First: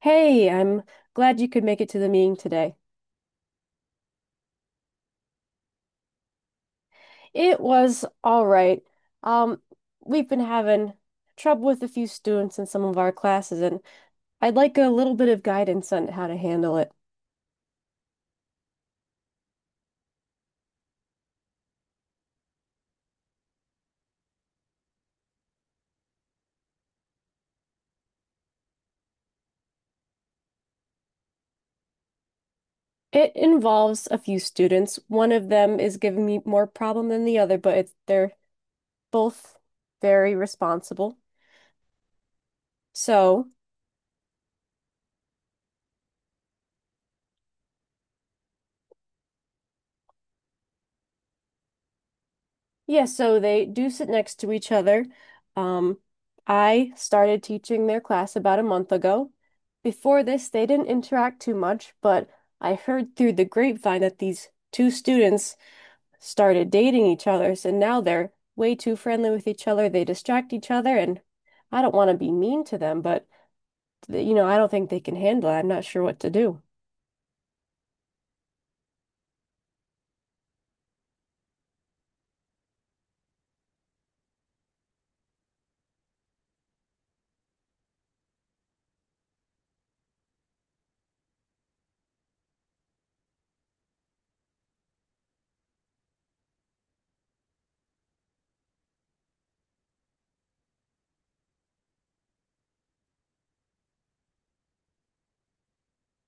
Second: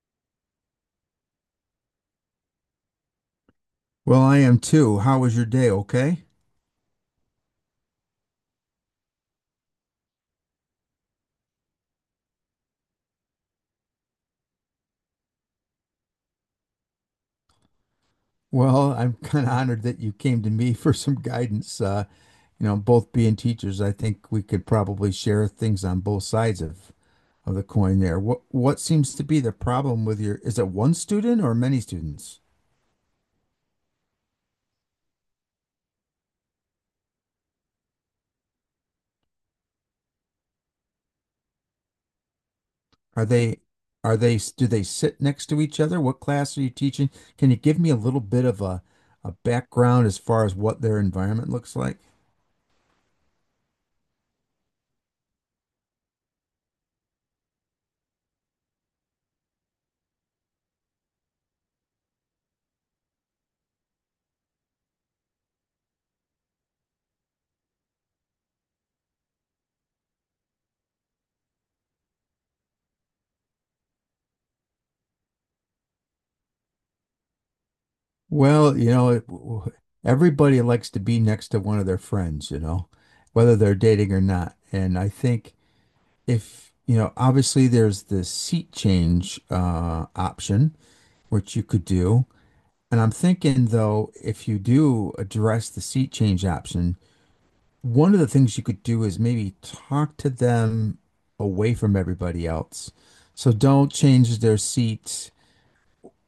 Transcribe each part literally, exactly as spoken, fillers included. Hey, I'm glad you could make it to the meeting today. Well, I am too. How was your day? Okay. It was all right. Um, we've been having trouble with a few students in some of our classes, and I'd like a little bit of guidance on how to handle it. Well, I'm kind of honored that you came to me for some guidance. Uh, you know, both being teachers, I think we could probably share things on both sides of of the coin there. What what seems to be the problem with your, is it one student or many students? It involves a few students. One of them is giving me more problem than the other, but it's, they're both very responsible. Are So they are they do they sit next to each other? What class are you teaching? Can you give me a little bit of a a background as far as what their environment looks like? yeah, so they do sit next to each other. Um, I started teaching their class about a month ago. Before this, they didn't interact too much, but I heard through the grapevine that these two students started dating each other, and now they're way too friendly with each other. They distract each other, and I don't want to be mean to them, but th- you know, I don't think they can handle it. I'm not sure what to do. Well, you know, it- w- everybody likes to be next to one of their friends, you know, whether they're dating or not. And I think if, you know, obviously there's the seat change uh, option, which you could do. And I'm thinking, though, if you do address the seat change option, one of the things you could do is maybe talk to them away from everybody else. So don't change their seats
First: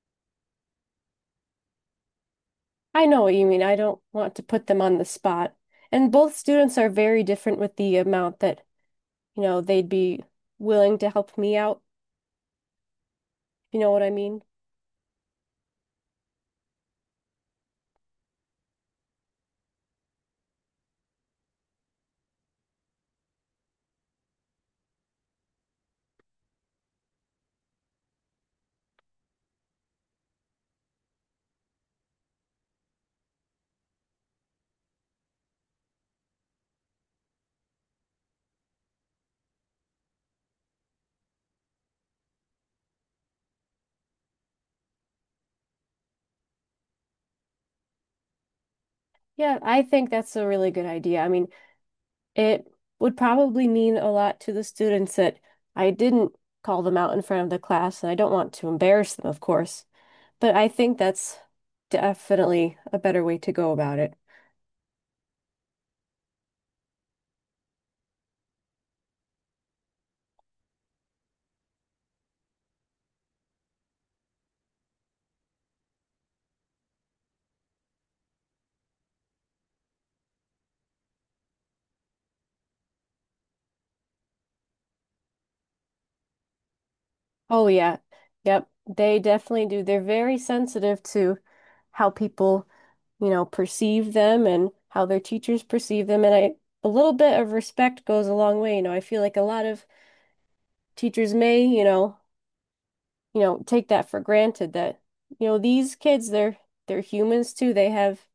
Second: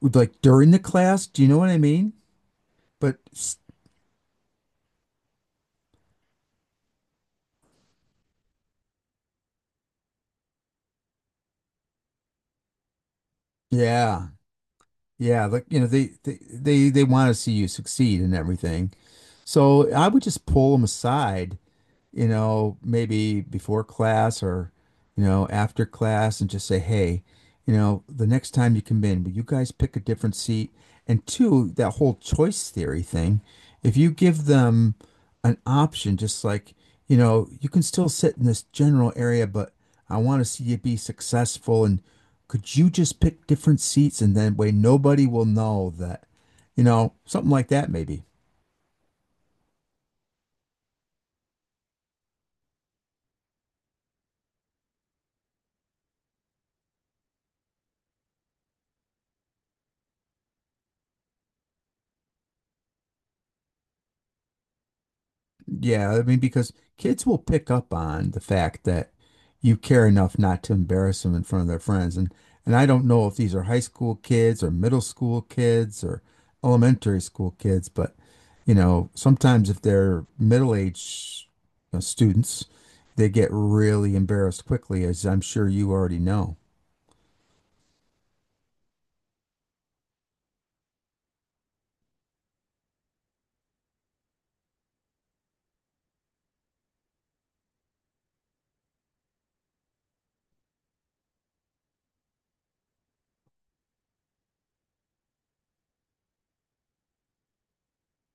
like during the class. Do you know what I mean? I But know what you s- mean. I don't want to put them on the spot. And both students are very different with the amount that, you know, they'd be willing to help me out. You know what I yeah. mean? Yeah, like you know, they they they, they want to see you succeed and everything. So I would just pull them aside, you know, maybe before class or, you know, after class and just say, hey, you know, the next time you come in, will you guys pick a different seat? And two, that whole choice theory thing, if you give them an option, just like, you know, you can still sit in this general area, but I want to see you be successful. And could you just pick different seats? And then way nobody will know that, you know, something like that, maybe. Yeah, I think that's a really good idea. I mean, it would probably mean a lot to the students that I didn't call them out in front of the class, and I don't want to embarrass them, of course. But I think that's definitely a better way to go about it. Yeah, I mean, because kids will pick up on the fact that you care enough not to embarrass them in front of their friends. And and I don't know if these are high school kids or middle school kids or elementary school kids, but you know, sometimes if they're middle-aged, you know, students, they get really embarrassed quickly, as I'm sure you already know. Oh yeah. Yep. They definitely do. They're very sensitive to how people, you know, perceive them and how their teachers perceive them. And I, a little bit of respect goes a long way. You know, I feel like a lot of teachers may, you know, you know, take that for granted that, you know, these kids, they're they're humans too. They have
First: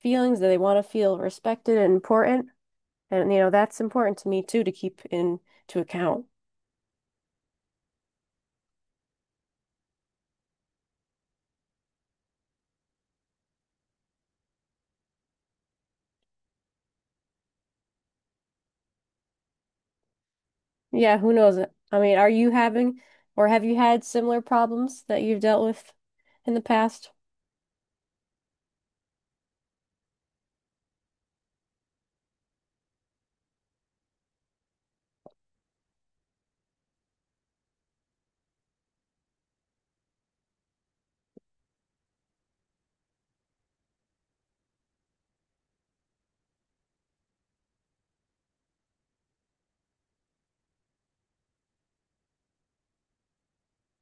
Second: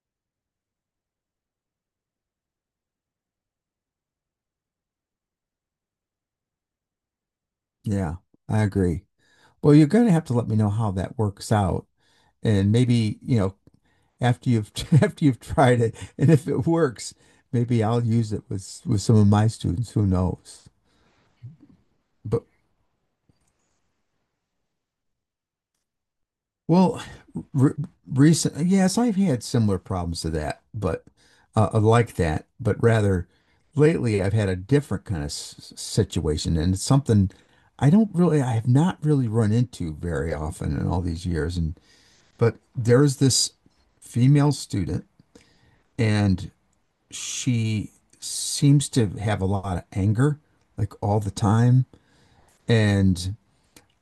feelings that they want to feel respected and important. And, you know, that's important to me too to keep in to account. Yeah, I agree. Well, you're going to have to let me know how that works out. And maybe, you know, after you've after you've tried it, and if it works, maybe I'll use it with with some of my students. Who knows? Yeah, who knows? I mean, are But you having or have you had similar problems that you've dealt with in the well, past? re- Recent yes, I've had similar problems to that, but uh, uh, like that, but rather lately I've had a different kind of s- situation, and it's something I don't really, I have not really run into very often in all these years. And but there's this female student, and she seems to have a lot of anger, like all the time. And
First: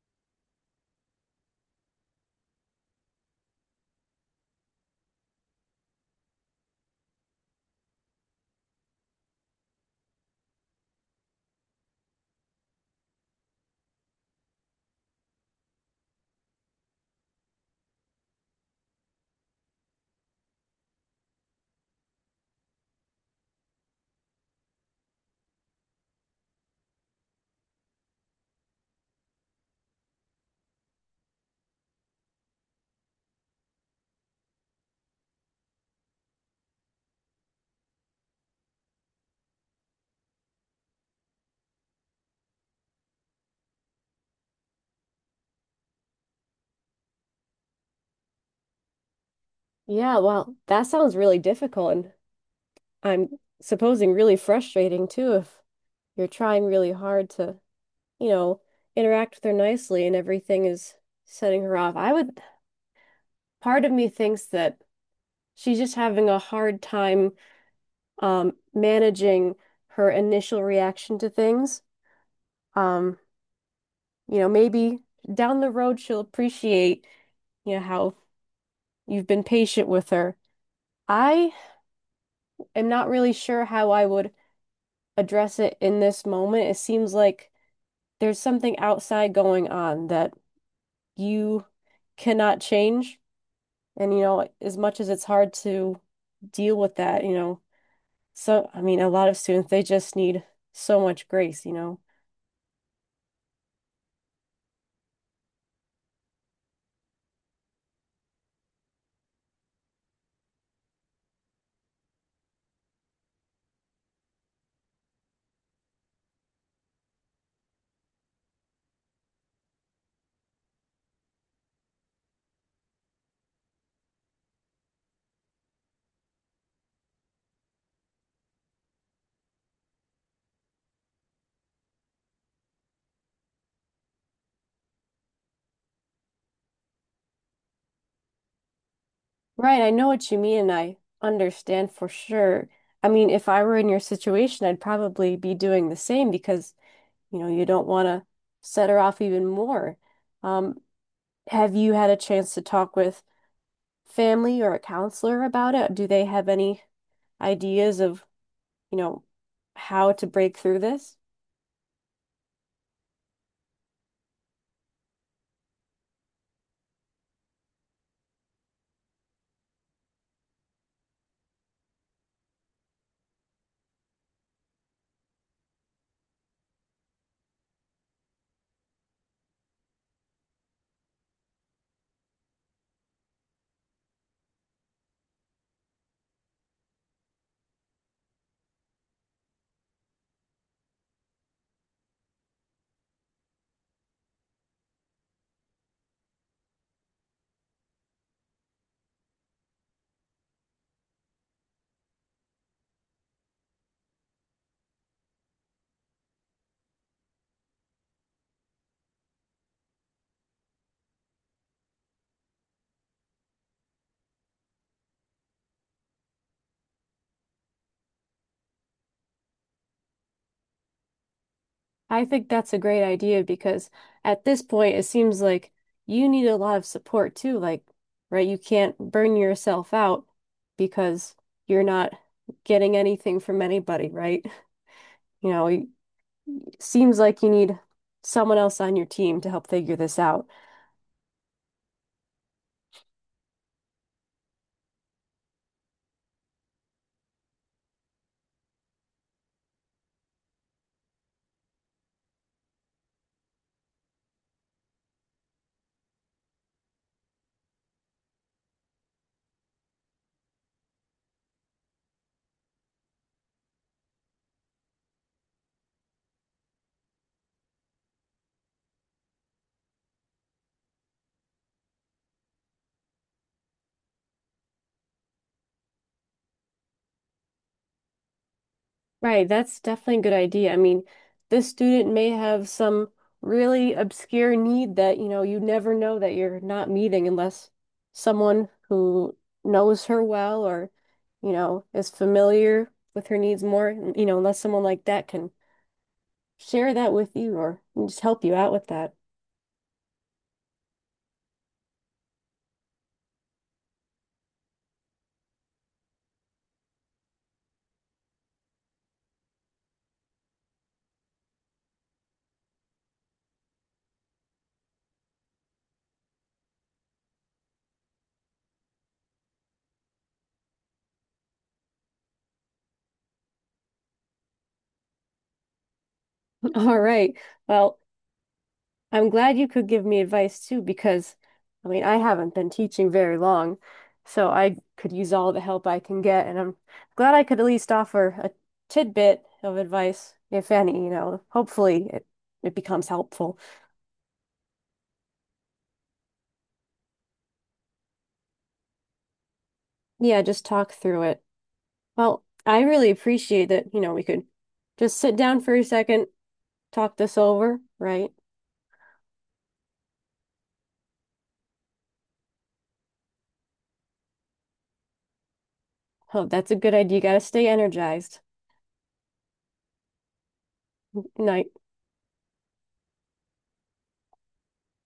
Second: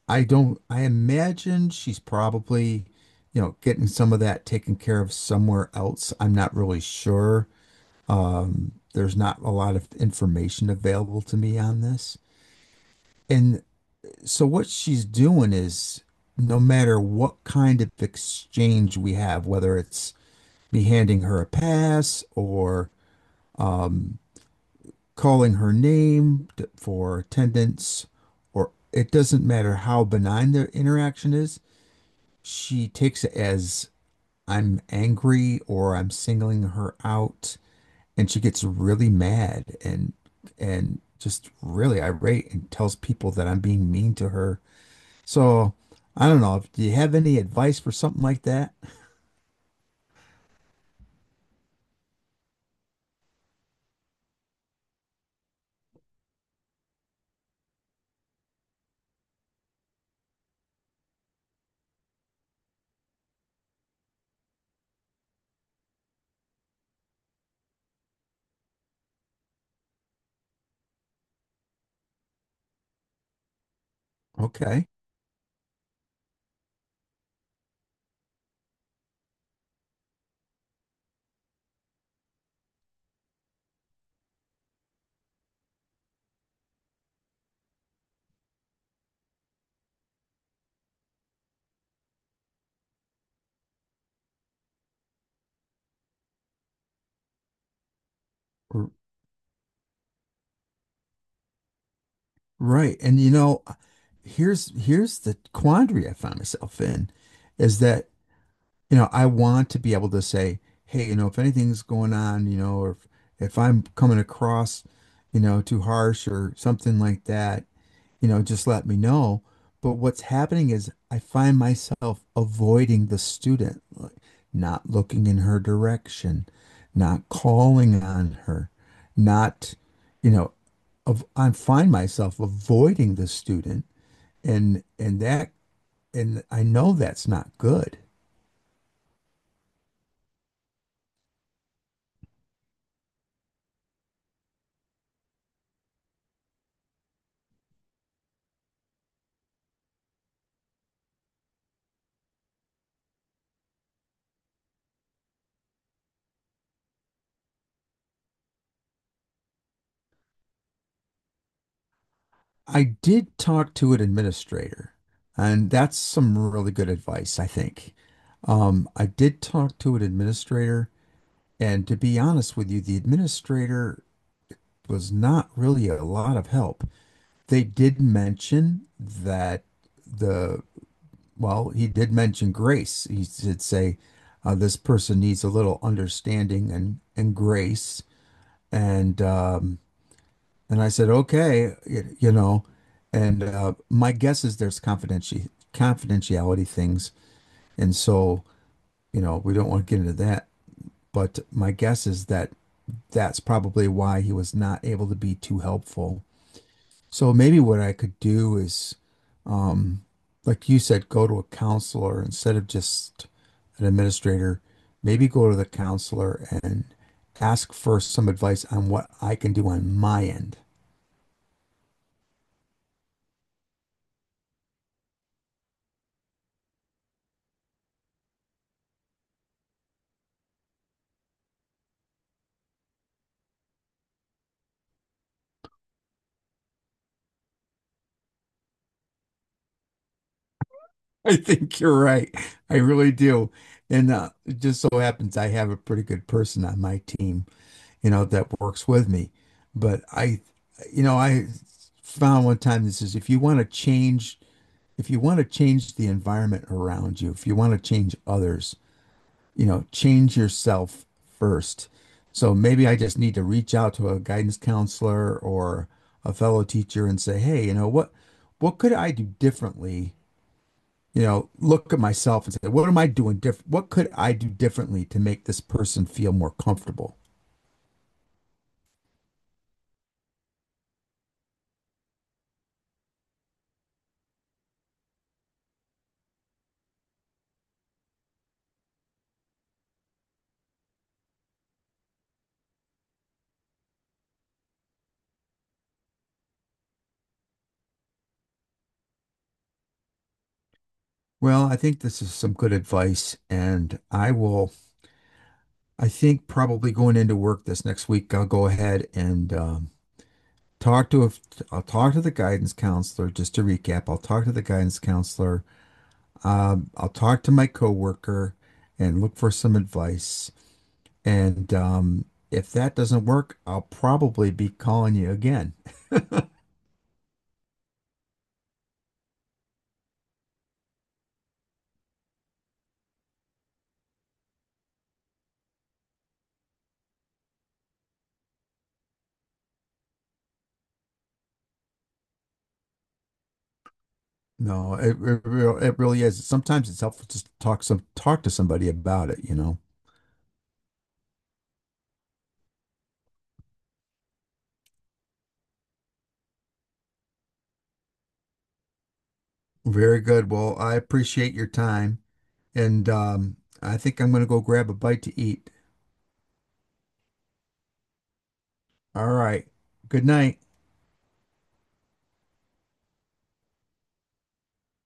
I don't, I imagine she's probably, you know, getting some of that taken care of somewhere else. I'm not really sure. There's not a lot of information available to me on this. And so what she's doing is no matter what kind of exchange we have, whether it's me handing her a pass or calling her name for attendance, or it doesn't matter how benign the interaction is, she takes it as I'm angry or I'm singling her out, and she gets really mad and and just really irate and tells people that I'm being mean to her. So I don't know. Do you have any advice for something like that? Yeah, well, that sounds really difficult and I'm supposing really frustrating too if you're trying really hard to, you know, interact with her nicely and everything is setting her off. I would, part of me thinks that she's just having a hard time um managing her initial reaction to things. Um, you know, Okay. maybe down the road she'll appreciate, you know, how you've been patient with her. I am not really sure how I would address it in this moment. It seems like there's something outside going on that you cannot change. And, you know, as much as it's hard to deal with that, you know, so, I R- mean, a lot of students, they just need so much grace, you know. Right. And you know, here's here's the quandary I found myself in is that you know, I want to be able to say, hey, you know, if anything's going on, you know, or if, if I'm coming across, you know, too harsh or something like that, you know, just let me know. But what's happening is I find myself avoiding the student, like not looking in her direction, not calling on her, not, you know, of, I find myself avoiding the student and and that and I know that's not good. Right, I know what you mean, and I understand for sure. I mean, if I were in your situation, I'd probably be doing the same because you know, you don't want to set her off even more. Um, have you had a chance to talk with family or a counselor about it? Do they have any ideas of, you know, how to break through this? I did talk to an administrator, and that's some really good advice, I think. Um, I did talk to an administrator, and to be honest with you, the administrator was not really a lot of help. They did mention that the, well, he did mention grace. He did say uh, this person needs a little understanding and, and grace. And um, And I said, okay, y- you know, and uh, my guess is there's confidenti confidentiality things, and so you know we don't want to get into that. But my guess is that that's probably why he was not able to be too helpful. So maybe what I could do is, like you said, go to a counselor instead of just an administrator. Maybe go to the counselor and ask for some advice on what I can do on my end. I think that's a great idea because at this point, it seems like you need a lot of support too. Like, right, you can't burn yourself out because you're not getting anything from anybody, right? You know, it seems like you need someone else on your team to help figure this out. I think you're right. I really do. And uh, it just so happens I have a pretty good person on my team, you know, that works with me. But I, you know, I found one time this is if you want to change, if you want to change the environment around you, if you want to change others, you know, change yourself first. So maybe I just need to reach out to a guidance counselor or a fellow teacher and say, hey, you know, what, what could I do differently? You know, look at myself and say, what am I doing different? What could I do differently to make this person feel more comfortable? Right, that's definitely a good idea. I mean, this student may have some really obscure need that, you know, you never know that you're not meeting unless someone who knows her well or, you know, is familiar with her needs more, you know, unless someone like that can share that with you or just help you out with that. Well, I think this is some good advice. And I will, I think probably going into work this next week, I'll go ahead and um, talk to, a, I'll talk to the guidance counselor, just to recap, I'll talk to the guidance counselor. Um, I'll talk to my coworker and look for some advice. And um, if that doesn't work, I'll probably be calling you again. All right. Well, I'm glad you could give me advice too, because I mean, I haven't been teaching very long, so I could use all the help I can get, and I'm glad I could at least offer a tidbit of advice, if any, you know, hopefully it, it becomes helpful. No, it, it real it really is. Sometimes it's helpful to talk some talk to somebody about it, you know. Yeah, just talk through it. Well, I really appreciate that, you know, we could just sit down for a second, talk this over, right? Very good. Well, I appreciate your time, and um, I think I'm going to go grab a bite to eat. Oh, that's a good idea. You gotta stay energized. All right. Good night. Night.